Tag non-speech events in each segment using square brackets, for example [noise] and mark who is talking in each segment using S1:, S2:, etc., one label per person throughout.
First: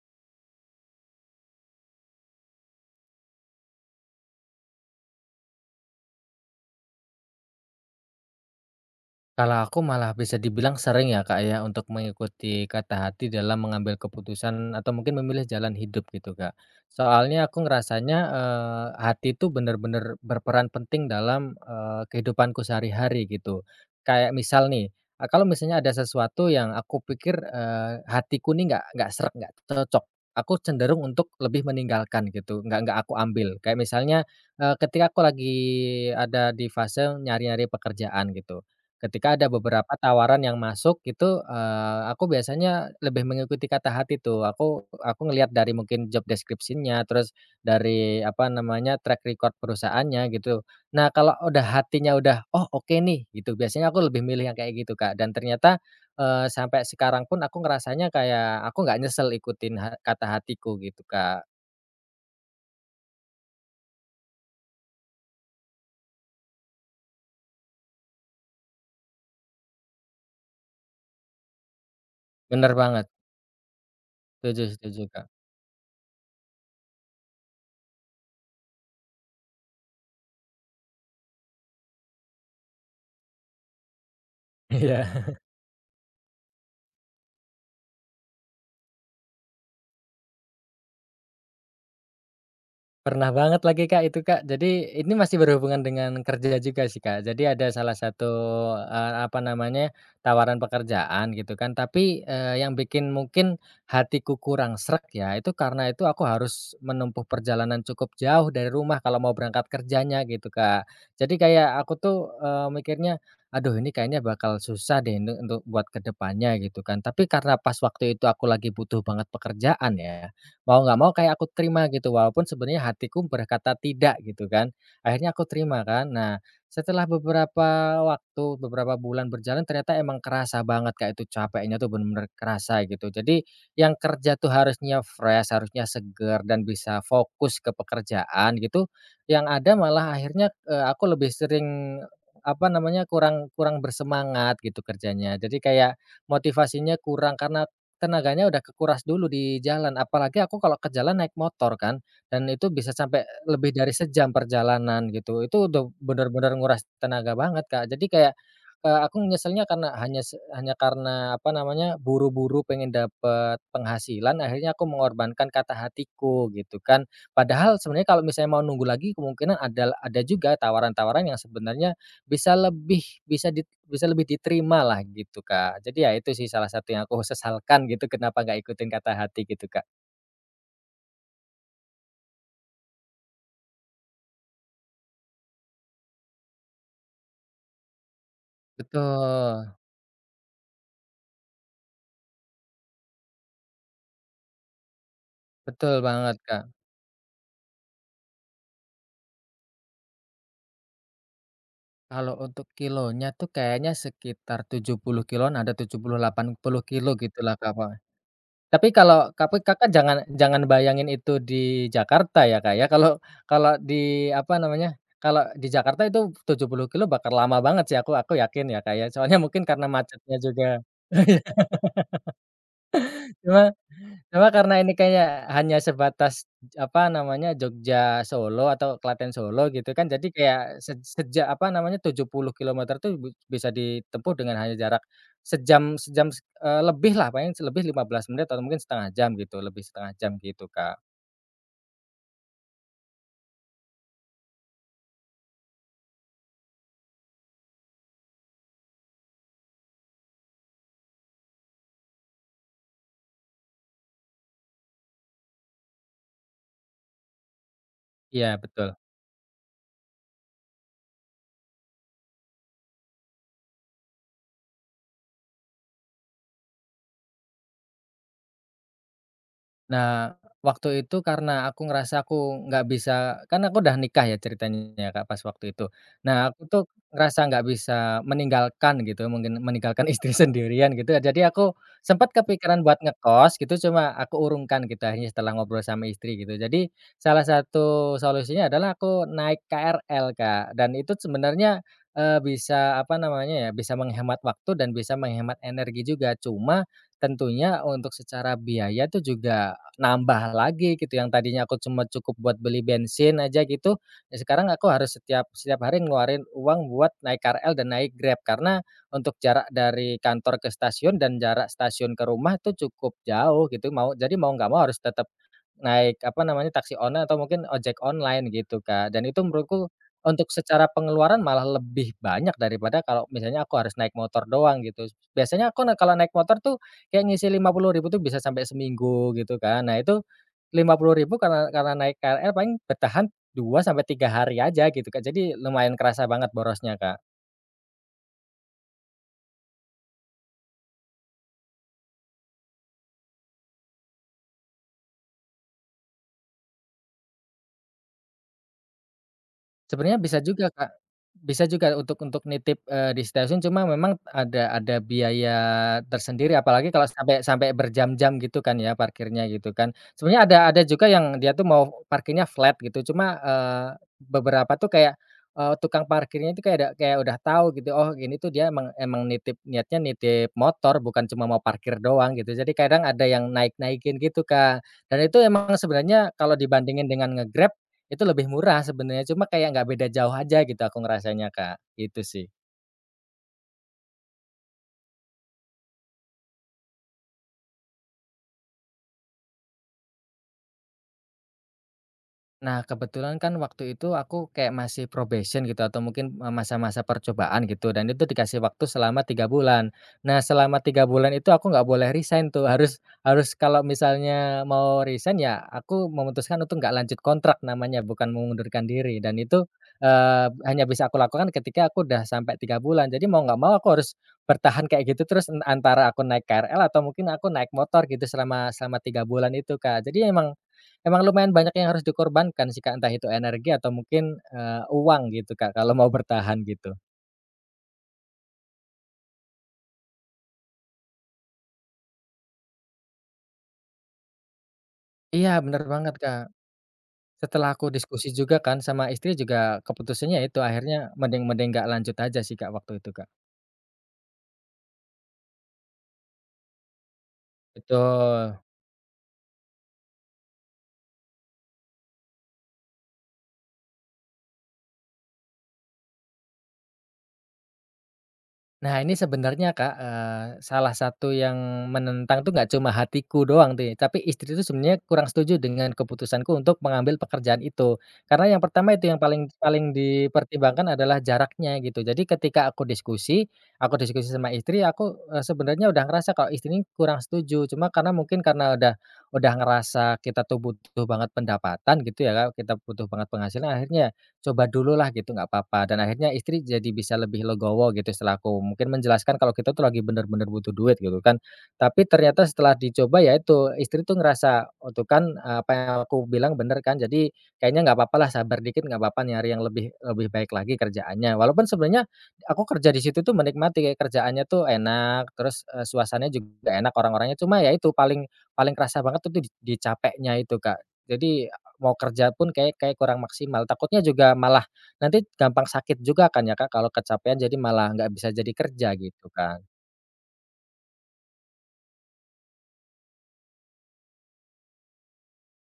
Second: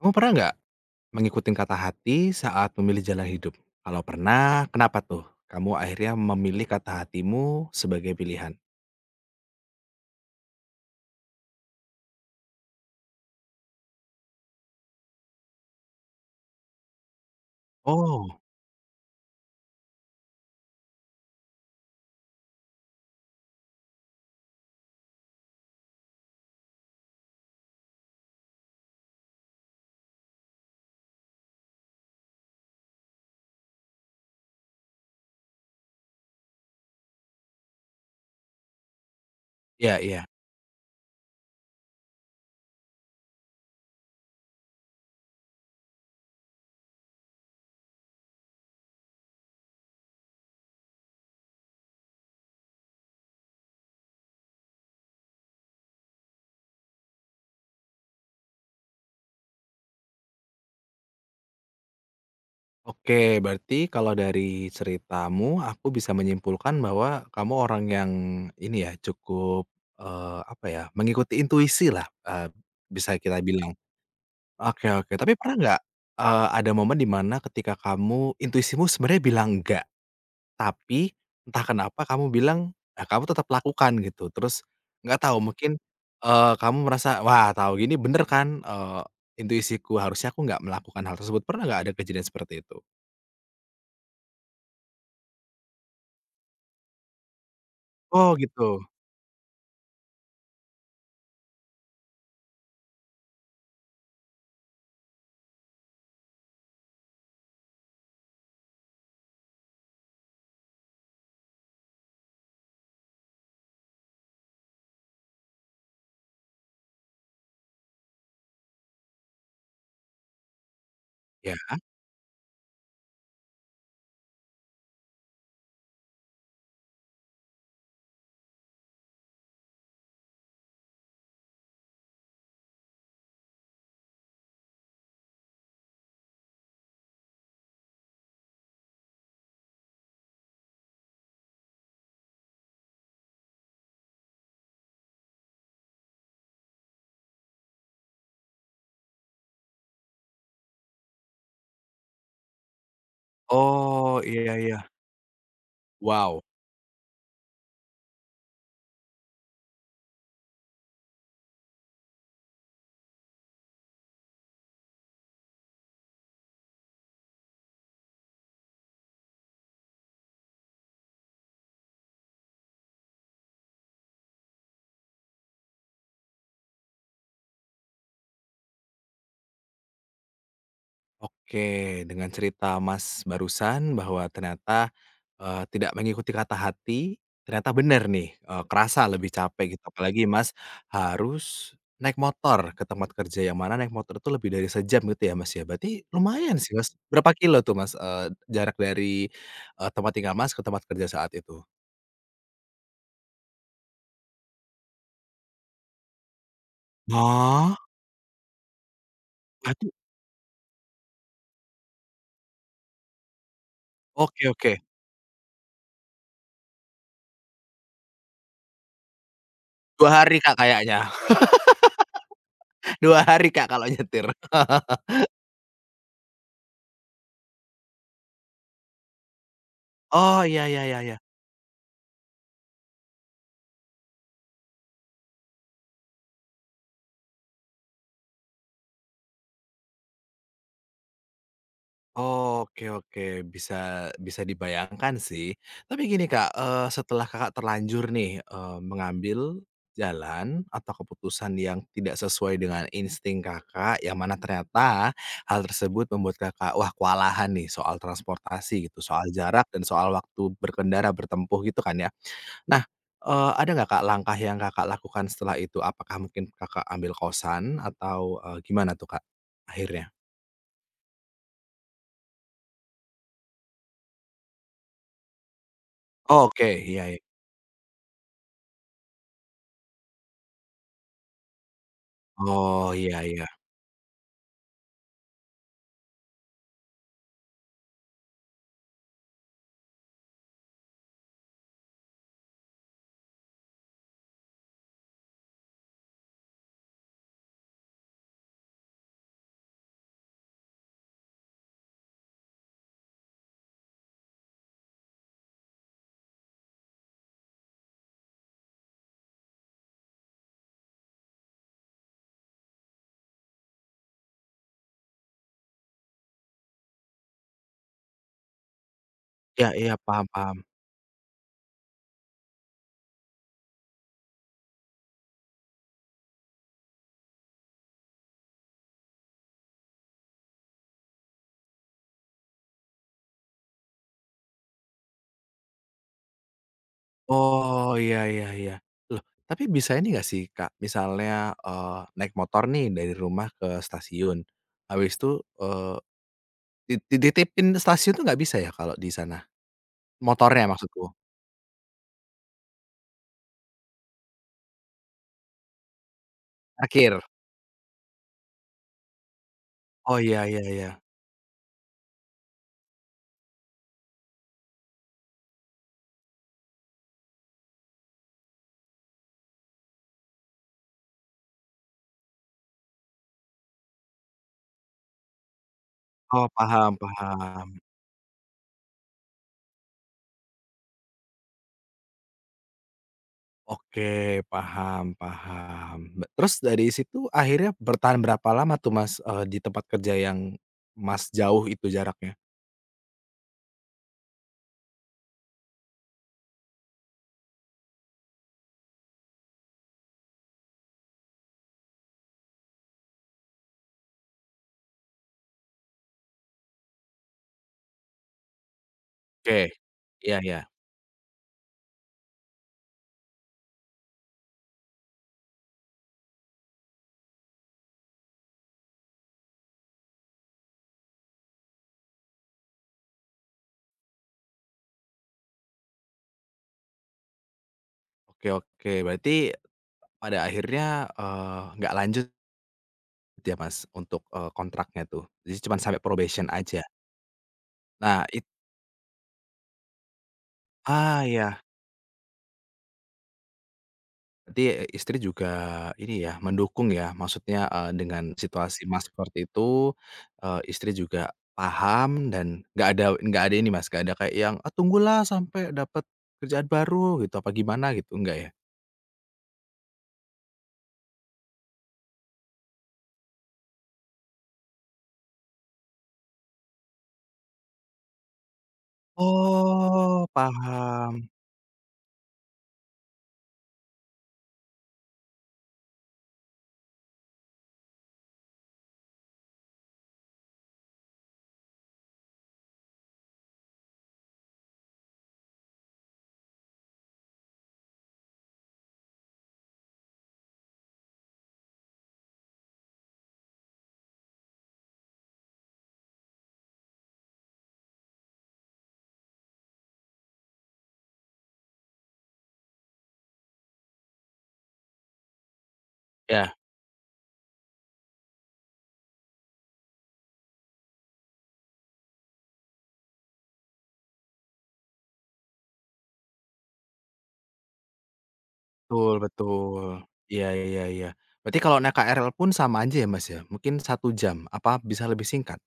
S1: Kamu pernah enggak, mengikuti kata hati saat memilih jalan hidup? Kalau pernah kenapa tuh, kamu akhirnya memilih kata hatimu sebagai pilihan?
S2: Kalau aku malah bisa dibilang sering ya, Kak, ya, untuk mengikuti kata hati dalam mengambil keputusan atau mungkin memilih jalan hidup gitu, Kak. Soalnya aku ngerasanya,
S1: Oh.
S2: eee, hati tuh bener-bener berperan penting dalam, eee, kehidupanku sehari-hari gitu. Kayak misal nih, eee, kalau misalnya ada sesuatu yang aku pikir, eee, hatiku nih nggak nggak sreg, nggak cocok aku cenderung untuk lebih meninggalkan gitu nggak nggak aku ambil kayak misalnya, eee, ketika aku lagi ada di fase nyari-nyari pekerjaan gitu. Ketika ada beberapa
S1: Iya iya.
S2: tawaran yang masuk itu, eee, aku biasanya lebih mengikuti kata hati tuh aku aku ngeliat dari mungkin job deskripsinya terus, dari apa namanya track record perusahaannya gitu. Nah, kalo udah hatinya udah, "Oh, oke nih," gitu biasanya aku lebih milih yang kayak gitu Kak dan ternyata, eee, sampai sekarang pun aku ngerasanya kayak aku nggak nyesel ikutin, eee, kata hatiku gitu Kak.
S1: Oke, berarti kalau dari ceritamu, aku bisa menyimpulkan bahwa kamu orang yang, ini ya cukup, eee, apa ya, mengikuti intuisilah, eee,
S2: Bener banget.
S1: bisa kita bilang.
S2: Setuju
S1: Oke
S2: setuju,
S1: oke,
S2: Kak.
S1: tapi pernah nggak, eee, ada momen di mana ketika kamu intuisimu sebenarnya bilang nggak, tapi entah kenapa kamu bilang, nah, kamu tetap lakukan gitu, terus nggak
S2: Iya.
S1: tahu mungkin, eee, kamu merasa, "Wah, tahu gini bener kan, eee, intuisiku harusnya aku nggak melakukan hal tersebut." Pernah nggak ada kejadian seperti itu?
S2: Pernah banget lagi Kak itu, Kak. Jadi ini masih berhubungan dengan kerja juga sih, Kak. Jadi ada salah satu,
S1: Oh, gitu.
S2: eee, apa namanya, tawaran pekerjaan, gitu kan, tapi, eee, yang bikin mungkin, hatiku kurang sreg ya, itu karena itu aku harus menempuh perjalanan cukup jauh dari rumah kalau mau berangkat kerjanya, gitu Kak. Jadi kayak aku, tuh, eee, mikirnya, aduh, ini kayaknya bakal susah deh nih untuk buat ke depannya, gitu kan, tapi karena pas waktu itu aku lagi butuh banget pekerjaan ya, mau nggak mau kayak aku
S1: Iya.
S2: terima gitu, walaupun sebenernya hatiku berkata tidak, gitu kan. Akhirnya aku terima, kan. Nah, setelah beberapa waktu, beberapa bulan berjalan ternyata emang kerasa banget Kak, itu capeknya tuh bener kerasa gitu. Jadi yang kerja, tuh, harusnya fresh, harusnya seger, dan bisa fokus ke pekerjaan, gitu, yang ada malah akhirnya, eee, aku lebih sering, apa namanya, kurang kurang bersemangat gitu kerjanya. Jadi kayak motivasinya kurang karena tenaganya udah kekuras dulu di jalan, apalagi aku kalau ke jalan naik motor kan, dan itu bisa sampe, lebih dari
S1: Oh,
S2: sejam
S1: iya iya.
S2: perjalanan, gitu. Itu udah
S1: Wow.
S2: bener-bener nguras tenaga banget, Kak, jadi kayak, eee, aku nyeselnya karena hanya se hanya karena, apa namanya, buru-buru pengen dapet penghasilan, akhirnya aku mengorbankan kata hatiku, gitu kan. Padahal sebenernya kalau misalnya mau nunggu lagi kemungkinan ada la ada juga tawaran-tawaran yang sebenernya bisa lebih, bisa di bisa lebih diterimalah, gitu Kak. Jadi ya itu sih salah satu yang aku sesalkan gitu, kenapa nggak ikutin kata hati gitu, Kak.
S1: Oke, dengan cerita Mas barusan bahwa ternyata, eee, tidak mengikuti kata hati, ternyata benar nih, eee, kerasa lebih
S2: Betul.
S1: capek gitu apalagi Mas harus naik motor ke tempat kerja yang mana naik motor itu lebih dari sejam gitu ya Mas ya,
S2: Betul
S1: berarti
S2: banget,
S1: lumayan
S2: Kak.
S1: sih Mas, berapa kilometer tuh Mas, eee, jarak dari, eee, tempat tinggal Mas ke tempat kerja saat itu?
S2: Kalau untuk kilometernya tuh kayaknya sekitar 70 kilometer-an ada 70, 80 kilometer gitulah
S1: Hah?
S2: kadang. Tapi kalau tapi
S1: Berarti
S2: Kakak jangan jangan bayangin itu di Jakarta ya Kak ya kalau kalau di
S1: Oke
S2: apa
S1: oke.
S2: namanya, kalau di Jakarta itu 70 kilometer bakal lama banget sih aku aku yakin ya Kak soalnya mungkin karena
S1: 2
S2: macetnya
S1: hari Kak
S2: juga,
S1: kayaknya, [laughs] 2
S2: [laughs] cuma
S1: Kak kalau nyetir.
S2: cuma karena ini
S1: [laughs]
S2: kayak hanya sebatas apa namanya, Jogja-Solo atau Klaten-Solo gitu kan jadi
S1: Oh,
S2: kayak
S1: iya iya
S2: se
S1: iya iya.
S2: sejak apa namanya, 70 kilometer tuh bi bisa ditempuh dengan hanya jarak, sejam sejam, s eee, lebihlah paling sih lebih 15 menit atau mungkin 10,5 jam gitu, lebih 0.5 jam gitu, Kak.
S1: Oke oke, bisa bisa dibayangkan sih. Tapi gini Kak, eee, setelah Kakak terlanjur nih, eee, mengambil jalan atau keputusan yang tidak sesuai dengan insting Kakak. Yang mana ternyata hal tersebut membuat Kakak, wah kewalahan nih soal
S2: Iya,
S1: transportasi
S2: betul.
S1: gitu, soal jarak dan soal waktu berkendara, bertempuh gitu kan ya. Nah, eee, ada nggak ,Kak, langkah yang Kakak lakukan setelah itu. Apakah mungkin Kakak ambil kosan atau, eee, gimana tuh, Kak, akhirnya?
S2: Nah, waktu itu karena aku ngerasa, aku enggak bisa kan aku udah nikah ya ceritanya ya, Kak, pas waktu itu. Nah, aku
S1: Oke.
S2: tuh
S1: Iya, ya.
S2: ngerasa enggak bisa meninggalkan gitu mungkin meninggalkan istri sendirian gitu ya. Jadi, aku sempat kepikiran
S1: Oh.
S2: buat
S1: Iya iya.
S2: ngekos gitu. Cuma aku urungkan gitu akhirnya setelah ngobrol sama istri gitu. Jadi salah satu solusinya adalah aku naik KRL Kak, dan itu sebenarnya, eee, bisa apa namanya ya, bisa menghemat waktu dan bisa menghemat energi juga. Cuma tentunya untuk secara biaya tu juga nambah lagi gitu, yang tadinya aku cuma cukup buat beli bensin aja gitu. Ya sekarang aku harus setiap setiap hari ngeluarin uang buat naik KRL dan naik Grab. Karena untuk jarak dari kantor ke stasiun dan jarak stasiun ke rumah tu cukup jauh gitu mau jadi mau enggak mau harus tetap naik apa namanya taksi online atau mungkin ojek online gitu, Kak. Dan itu
S1: Iya
S2: menurutku,
S1: iya. Paham
S2: untuk
S1: paham.
S2: secara pengeluaran malah lebih banyak daripada kalau misalnya aku harus naik motor doang gitu. Biasanya aku naik kalau naik motor tuh, ya ngisi Rp50.000 tu bisa sampai seminggu gitu kan. Nah itu, Rp50.000 karena karena naik KRL paling bertahan 2 sampai 3 hari aja gitu kan. Jadi lumayan kerasa banget borosnya, Kak.
S1: Oh, iya iya iya. Loh, tapi bisa ini enggak sih Kak, misalnya, eee, naik motor nih dari rumah ke stasiun, habis itu, eee, di dititipin di stasiun tuh enggak bisa ya kalo di sana?
S2: Sebenarnya bisa
S1: Motornya
S2: juga Kak.
S1: maksudku.
S2: Bisa juga untuk untuk nitip, eee, di stasiun cuma memang ada ada biaya tersendiri apalagi kalau
S1: Parkir.
S2: sampai sampai berjam-jam gitu kan ya parkirnya gitukan.
S1: Oh.
S2: Sebenarnya
S1: Iya
S2: ada
S1: iya
S2: ada
S1: iya.
S2: juga yang dia itu mau parkirnya flat gitu cuma, eee, beberapa tuh kayak, eee, tukang parkirnya itu kayak udah kayak udah tahu gitu," Oh ini tuh dia emang emang nitip, niatnya nitip motor bukan cuma mau parkir doang," gitu. Jadi kadang ada yang naik-naikin gitu, Kak. Dan itu emang sebenarnya
S1: Oh.
S2: kalau
S1: Paham
S2: dibandingin dengan nge-Grab,
S1: paham.
S2: itu lebih murah sebenarnya, cuma kayak enggak beda jauh aja gitu, aku ngerasanya Kak, gitu sih.
S1: Oke, paham paham, be terus dari situ akhirnya bertahan berapa lama tuh Mas, eee, di tempat kerja yang Mas jauh itu jaraknya?
S2: Nah, kebetulan kan waktu itu, aku kayak masih probation gitu atau mungkin masa-masa percobaan gitu dan itu dikasi waktu selama 3 bulan. Nah, selama 3 bulan itu aku enggak boleh resign tuh harus harus kalau misalnya mau resign ya aku memutuskan untuk enggak lanjut kontrak namanya bukan mengundurkan diri dan itu,
S1: Oke, iya
S2: eee,
S1: iya.
S2: hanya bisa aku lakukan ketika aku udah sampai 3 bulan jadi mau enggak mau aku harus bertahan kayak gitu terus n antara aku naik KRL atau mungkin aku naik motor gitu selama selama 3 bulan itu, Kak. Jadi, emang emang lumayan banyak yang harus dikorbankan sih, Kak, entah itu energi atau mungkin, eee, uang gitu, Kak, kalau mau bertahan gitu.
S1: Oke oke, berarti, pada akhirnya, eee, enggak lanjut gitu ya Mas untuk, eee, kontraknya tuh.
S2: Iya
S1: Jadi cuman
S2: benar
S1: sampai
S2: banget, Kak.
S1: probation aja?
S2: Setelah aku
S1: Nah
S2: diskusi
S1: it
S2: juga kan sama istri juga keputusannya ya itu akhirnya,
S1: Ah,
S2: mending
S1: iya.
S2: mending enggak lanjut aja sih, Kak, waktu itu, Kak.
S1: Jadi, eee, istri juga, ini ya ,mendukung ya, maksudnya, eee, dengan
S2: Betul.
S1: situasi Mas, seperti itu, eee, istri juga paham dan enggak ada enggak ada ini Mas, enggak ada kayak yang, "Ah tunggulah sampe dapat, kerjaan baru," gitu. Apa gimana gitu, enggak ya?
S2: Nah ini sebenarnya, Kak, eee, salah satu yang menentang tuh, enggak cuma hatiku doang nih. Tapi istri tuh, sebenarnya kurang setuju dengan keputusanku untuk mengambil pekerjaan itu. Karena yang pertama itu yang paling paling
S1: Oh
S2: dipertimbangkan adalah
S1: paham.
S2: jaraknya gitu. Jadi ketika aku diskusi aku diskusi sama istri ya aku, eee, sebenarnya udah ngerasa kalau istri nih kurang setuju. Cuma karena mungkin karena udah udah ngerasa kita tuh butuh banget pendapatan gitu ya, Kak. Kita butuh banget penghasilan akhirnya coba dululah gitu enggak apa-apa dan akhirnya istri jadi bisa lebih legowo gitu, setelah aku mungkin menjelaskan kalau kita tuh lagi benar-benar butuh duit gitu kan. Tapi ternyata setelah dicoba ya itu istri tuh ngerasa, "Oh tuh kan apa yang aku bilang benar kan Jadi, kayaknya enggak apa-apa lah sabar dikit enggak apa-apa nyari yang lebih lebih baik lagi kerjaannya." Walaupun sebenarnya, aku kerja di situ tuh menikmati, kayak kerjaannya tuh enak terus, eee, suasananya
S1: Ya.
S2: juga enak, orang-orangnya. Cuma ya itu paling paling kerasa banget itu d di capeknya itu, Kak. Jadi, mau kerja pun kayak kayaknya kurang maksimal. Takutnya juga malah nanti gampang sakit juga kan ya, Kak, kalau kecapekan. Jadi malah enggak bisa jadi kerja
S1: Betul
S2: gitu kan.
S1: betul. Iya iya iya. Berarti kalau naik KRL pun sama aja ya, Mas, ya mungkin 1 jam, apa bisa lebih singkat?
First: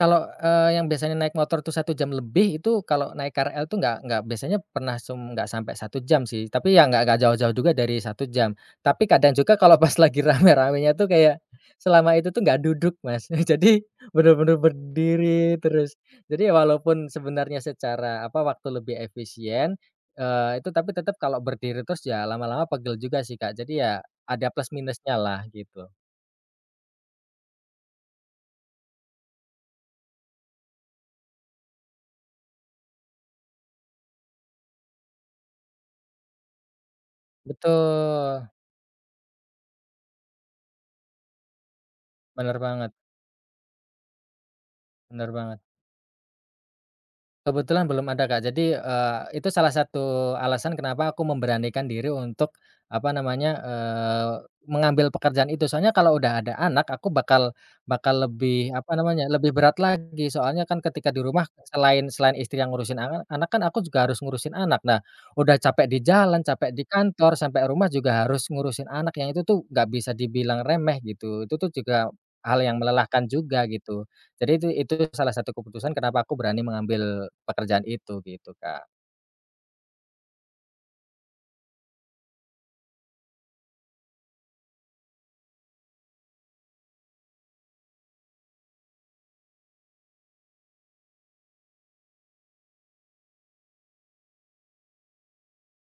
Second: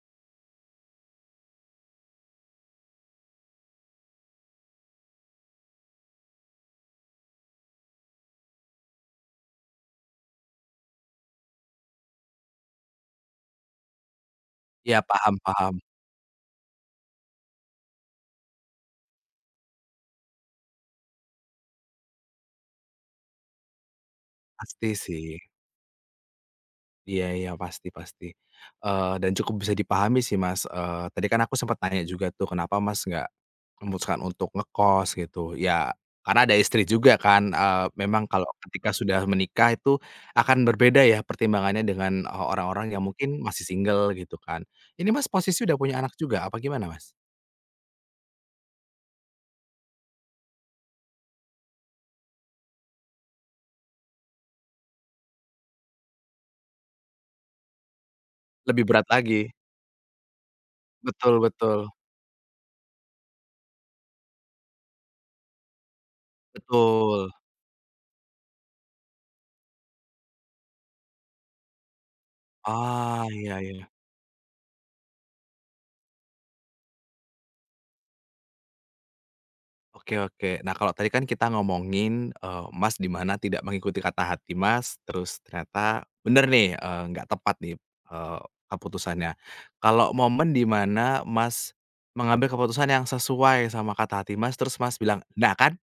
S2: Kalau, eee, yang biasanya naik motor tuh 1 jam lebih, itu kalo naik KRL itu nggak nggak biasanya pernah sem nggak sampai 1 jam sih. Tapi, yang nggak nggak jauh-jauh juga dari 1 jam. Tapi, kadang juga kalo pas lagi rame-ramenya tuh kayak, selama itu tuh nggak duduk Mas, jadi bener-bener
S1: Iya,
S2: berdiri
S1: paham-paham.
S2: terus. Jadi walaupun sebenarnya secara apa waktu lebih efisien, eee, itu tapi tetep kalo berdiri terus ya, lama-lama pegel juga sih Kak. Jadi ya, ada
S1: Pasti sih.
S2: plus-minusnyalah gitu.
S1: Iya iya pasti pasti. Eee, dan cukup bisa dipahami sih Mas, eee, tadi kan aku sempat nanya juga tuh kenapa Mas nggak memutuskan untuk ngekos gitu, ya karena ada istri juga kan, eee, memang
S2: Betul.
S1: kalau ketika sudah menikah itu akan berbeda ya pertimbangannya dengan e
S2: Bener banget.
S1: orang-orang yang mungkin masih single gitu kan. Ini
S2: Bener
S1: Mas
S2: banget.
S1: posisi udah punya anak juga apa gimana Mas?
S2: Kebetulan belum ada Kak. Jadi, eee, itu salah satu alasan kenapa aku memberanikan diri untuk apa namanya, eee, mengambil pekerjaan itu. Soalnya kalo udah ada anak, aku bakal bakal lebih
S1: Lebih
S2: apa
S1: berat
S2: namanya,
S1: lagi.
S2: lebih berat lagi. Soalnya kan ketika di
S1: Betul
S2: rumah
S1: betul.
S2: selain selain istri yang ngurusin ana anak kan aku juga harus ngurusin anak. Nah, udah capek di jalan, capek di
S1: Betul.
S2: kantor, sampe rumah juga harus ngurusin anak. Yang itu tuh, nggak bisa dibilang remeh gitu. Itu tuh juga, hal yang
S1: Ah,
S2: melelahkan
S1: iya
S2: juga
S1: iya.
S2: gitu. Jadi itu itu salah satu keputusan kenapa aku berani mengambil, pekerjaan itu gitu Kak.
S1: Oke oke, nah, kalau tadi kan kita ngomongin, eee, Mas di mana tidak mengikuti kata hati Mas terus ternyata benar nih, eee, nggak tepat di, eee, keputusannya. Kalau momen di mana Mas mengambil keputusan yang sesuai sama kata hati Mas terus Mas bilang, "Nah, kan,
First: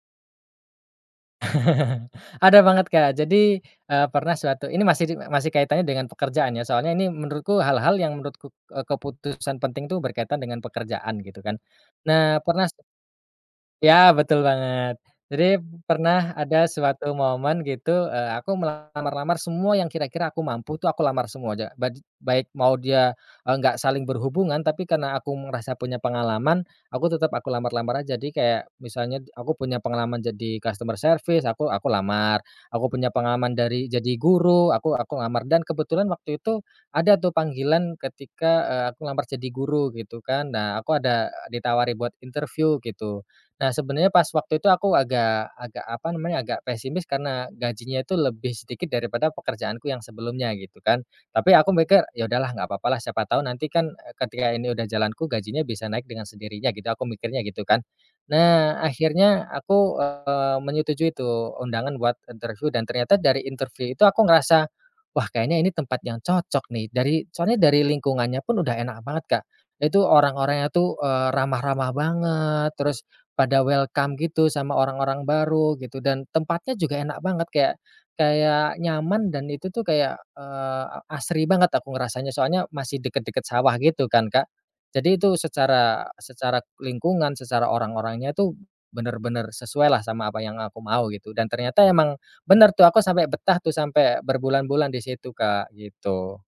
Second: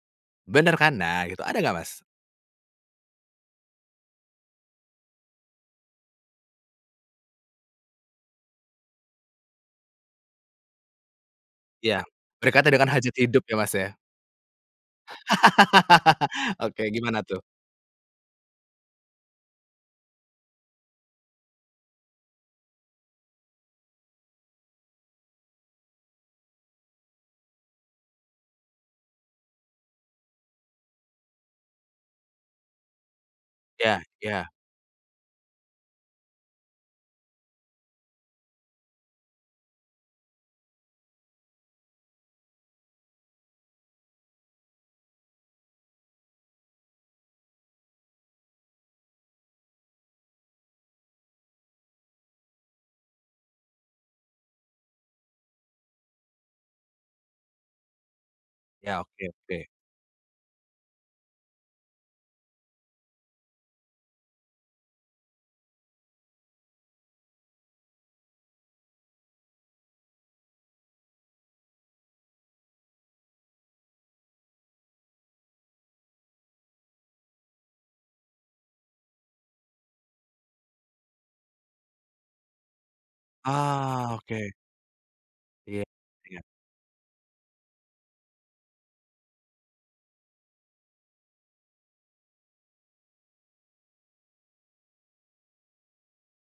S1: benar kan," nah, gitu, ada nggak Mas?
S2: [chuckles] Ada banget Kak, jadi, eee, pernah suatu ini masih di masih kaitannya dengan pekerjaan ya, soalnya ini menurutku hal-hal yang menurutku, eee, keputusan penting tuh berkaitan dengan pekerjaan gitu kan.
S1: Ya.
S2: Nah, pernah
S1: Berkata dengan hajat hidup ya, Mas, ya?
S2: ya, betul banget. Jadi pernah
S1: [laughs]
S2: ada
S1: Oke,
S2: suatu
S1: gimana tuh?
S2: momen gitu, eee, aku melamar-lamar semua yang kira-kira aku mampu tuh, aku lamar semua ja ba j baik mau dia, eee, nggak saling berhubungan tapi karena aku merasa punya pengalaman, aku tetap aku lamar-lamar aja. Jadi kayak, misalnya aku punya pengalaman jadi customer service, aku aku lamar, aku punya pengalaman dari
S1: Ya
S2: jadi
S1: ya.
S2: guru, aku aku lamar, dan kebetulan waktu itu ada tuh panggilan ketika, eee, aku lamar jadi guru, gitu kan. Nah, aku ada ditawari buat interview gitu. Nah, sebenarnya pas waktu itu aku agak agak apa namanya, agak pesimis karena, gajinya tuh lebih sedikit daripada pekerjaanku yang sebelumnya gitu kan. Tapi aku mikir, "Ya, udahlah nggak papa lah, siapa tahu nanti kan ketika ini udah jalanku gajinya bisa naik dengan sendirinya," gitu, aku mikirnya gitu kan. Nah,
S1: Ya, oke
S2: akhirnya
S1: oke.
S2: aku, eee, menyetujui tuh undangan buat interview dan ternyata dari interview itu aku ngerasa, "Wah, kayaknya ini tempat yang cocok nih," dari soalnya dari lingkungannya pun udah enak banget Kak. Nah itu orang-orangnya tuh, eee, ramah-ramah banget terus pada welcome gitu sama orang-orang baru, gitu. Dan tempatnya juga enak banget, kayak kayak nyaman dan itu tuh kayak, eee, asri banget aku ngerasanya. Soalnya masih deket-deket sawah gitu
S1: Ah,
S2: kan Kak,
S1: oke.
S2: jadi itu
S1: Iya
S2: secara
S1: iya.
S2: secara lingkungan secara orang-orangnya tuh benar-benar sesuailah sama apa yang aku mau, gitu. Dan ternyata emang benar tuh, aku sampe betah tuh sampe berbulan-bulan di situ Kak, gitu.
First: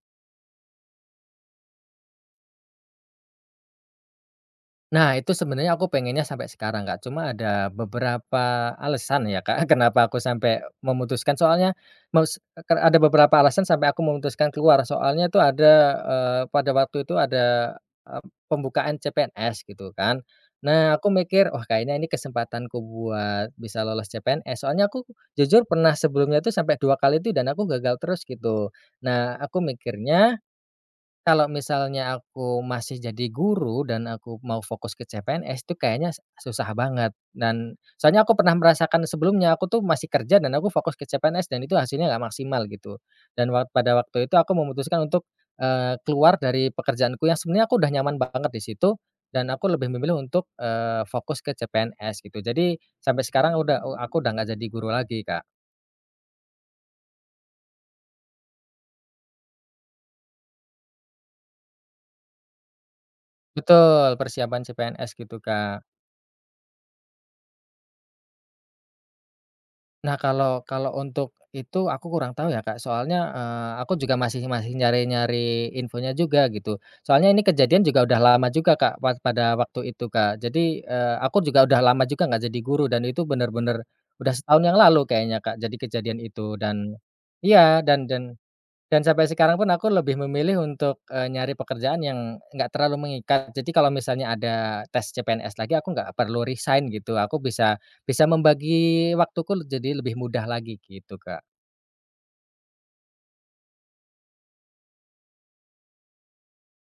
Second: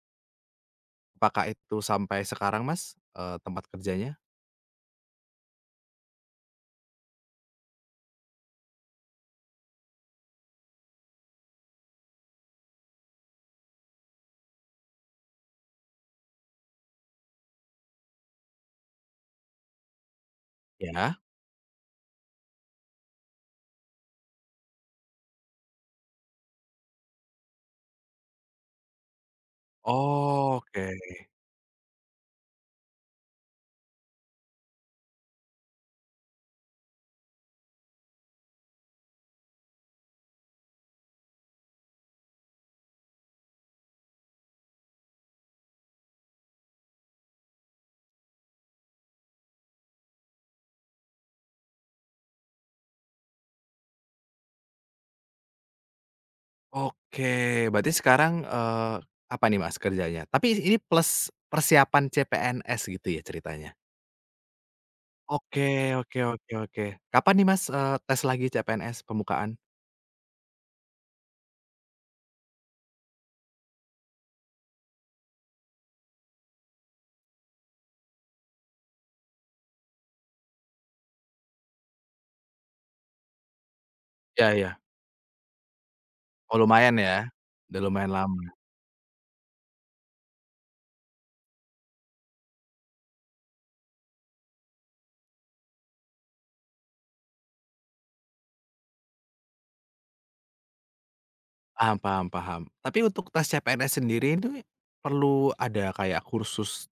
S1: Apakah itu sampai sekarang Mas, eee, tempat kerjanya?
S2: Nah, itu sebenarnya aku pengennya sampai sekarang Kak. Cuma ada beberapa alasan ya Kak, kenapa aku sampe memutuskan, soalnya mos eee, kar ada beberapa alasan sampai aku memutuskan keluar, soalnya tuh ada eee, pada waktu itu ada, eee, pembukaan CPNS gitu kan. Nah aku
S1: Iya.
S2: mikir, "Oh kayaknya ini kesempatanku buat bisa lolos CPNS." Soalnya aku jujur pernah sebelumnya tuh sampe 2 kali tuh, dan aku gagal terus gitu. Nah aku mikirnya,
S1: Oke.
S2: kalo misalnya aku masih jadi guru, dan aku mau fokus ke CPNS tuh kayanya susah banget. Dan soalnya aku pernah merasakan sebelumnya, aku tuh masih kerja dan aku fokus ke CPNS, dan itu hasilnya nggak maksimal gitu. Dan wak pada waktu itu aku memutuskan untuk, eee, keluar dari pekerjaanku yang sebenarnya aku udah nyaman banget di situ, dan aku lebih memilih untuk, eee, fokus ke CPNS gitu. Jadi, sampe sekarang udah eee, aku udah nggak jadi guru lagi Kak.
S1: Oke, berarti sekarang, eee, apa nih Mas kerjanya? Tapi ini plus persiapan CPNS gitu ya ceritanya?
S2: Betul, persiapan CPNS gitu
S1: Oke
S2: Kak.
S1: oke oke oke, kapan nih Mas, eee, tes lagi CPNS, pembukaan?
S2: Nah, kalau kalau untuk itu aku kurang tau ya Kak. Soalnya, eee, aku juga masih masih nyari-nyari infonya juga, gitu. Soalnya ini kejadian juga udah lama juga Kak, wak pada waktu itu Kak. Jadi, eee, aku juga udah lama juga nggak jadi guru, dan itu benar-benar, udah
S1: Ya
S2: setahun yang
S1: ya.
S2: lalu kayaknya Kak, jadi kejadian
S1: Oh
S2: itu. Dan
S1: lumayan ya.
S2: iya,
S1: Udah
S2: dan
S1: lumayan
S2: dan,
S1: lama.
S2: dan sampai sekarang pun aku lebih memilih untuk, eee, nyari pekerjaan yang, nggak terlalu mengikat. Jadi kalo misalnya ada tes CPNS lagi, aku nggak perlu resign gitu. Aku bisa bisa membagi waktuku leb jadi lebih mudah lagi, gitu Kak.
S1: Paham paham paham. Tapi untuk tes CPNS sendiri ini, perlu ada kayak kursus,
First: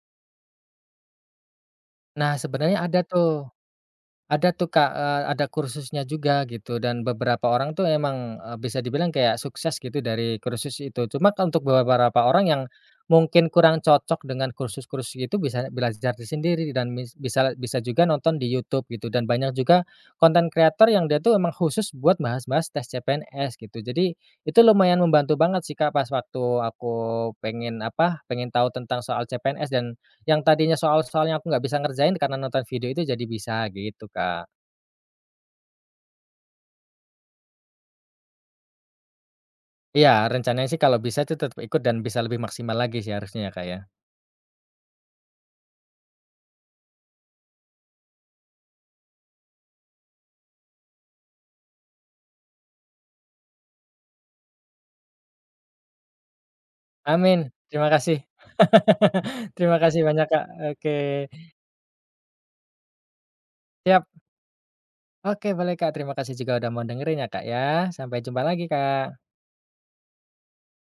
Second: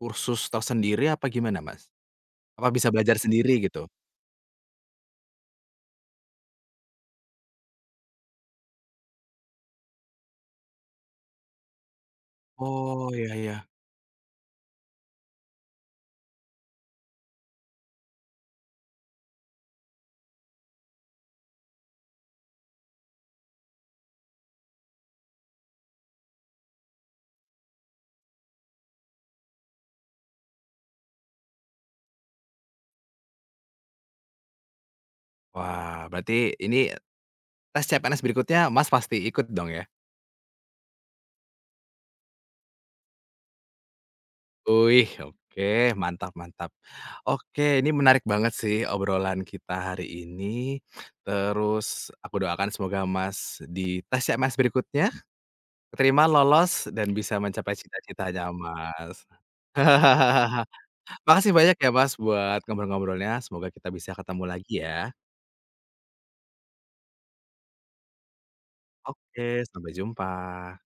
S1: kursus tersendiri apa gimana Mas?
S2: Nah,
S1: Apa
S2: sebenarnya
S1: bisa
S2: ada
S1: belajar
S2: tuh.
S1: sendiri gitu?
S2: Ada tuh Kak, eee, ada kursusnya juga gitu, dan beberapa orang tuh emang, e bisa dibilang kayak sukses gitu dari kursus itu. Cuma untuk beberapa orang yang,
S1: Oh, iya
S2: mungkin
S1: iya.
S2: kurang cocok dengan kursus-kursus itu bisa belajar itu sendiri, dan mis bisa bisa juga nonton di YouTube, gitu. Dan banyak juga, content creator yang dia tuh emang khusus buat bahas-bahas tes CPNS, gitu. Jadi, itu lumayan membantu banget sih Kak, pas waktu aku, pengen apa, pengen tau tentang soal CPNS dan, yang tadinya soal-soalnya aku nggak bisa ngerjain, karena nonton video itu jadi bisa, gitu Kak.
S1: Wah, berarti, ini, tes CPNS berikutnya Mas pasti ikut dong ya?
S2: Iya, rencananya sih kalo bisa itu tetap ikut dan bisa lebih maksimal lagi sih harusnya ya Kak ya.
S1: Wih, oke mantap mantap. Oke, ini menarik banget sih obrolan kita hari ini. Terus, aku doakan semoga Mas, di tes CPNS berikutnya, keterima, lolos, dan bisa
S2: Amin!
S1: mencapai
S2: Terima kasih!
S1: cita-citanya Mas.
S2: [laughs] Terima kasih banyak Kak,
S1: [chuckles]
S2: oke.
S1: Makasih banyak ya Mas, buat ngobrol-ngobrolnya. Semoga kita
S2: Siap.
S1: bisa ketemu lagi ya.
S2: Oke boleh Kak, terima kasih juga udah mau dengerin ya Kak ya. Sampai jumpa lagi Kak.
S1: Oke, sampai jumpa.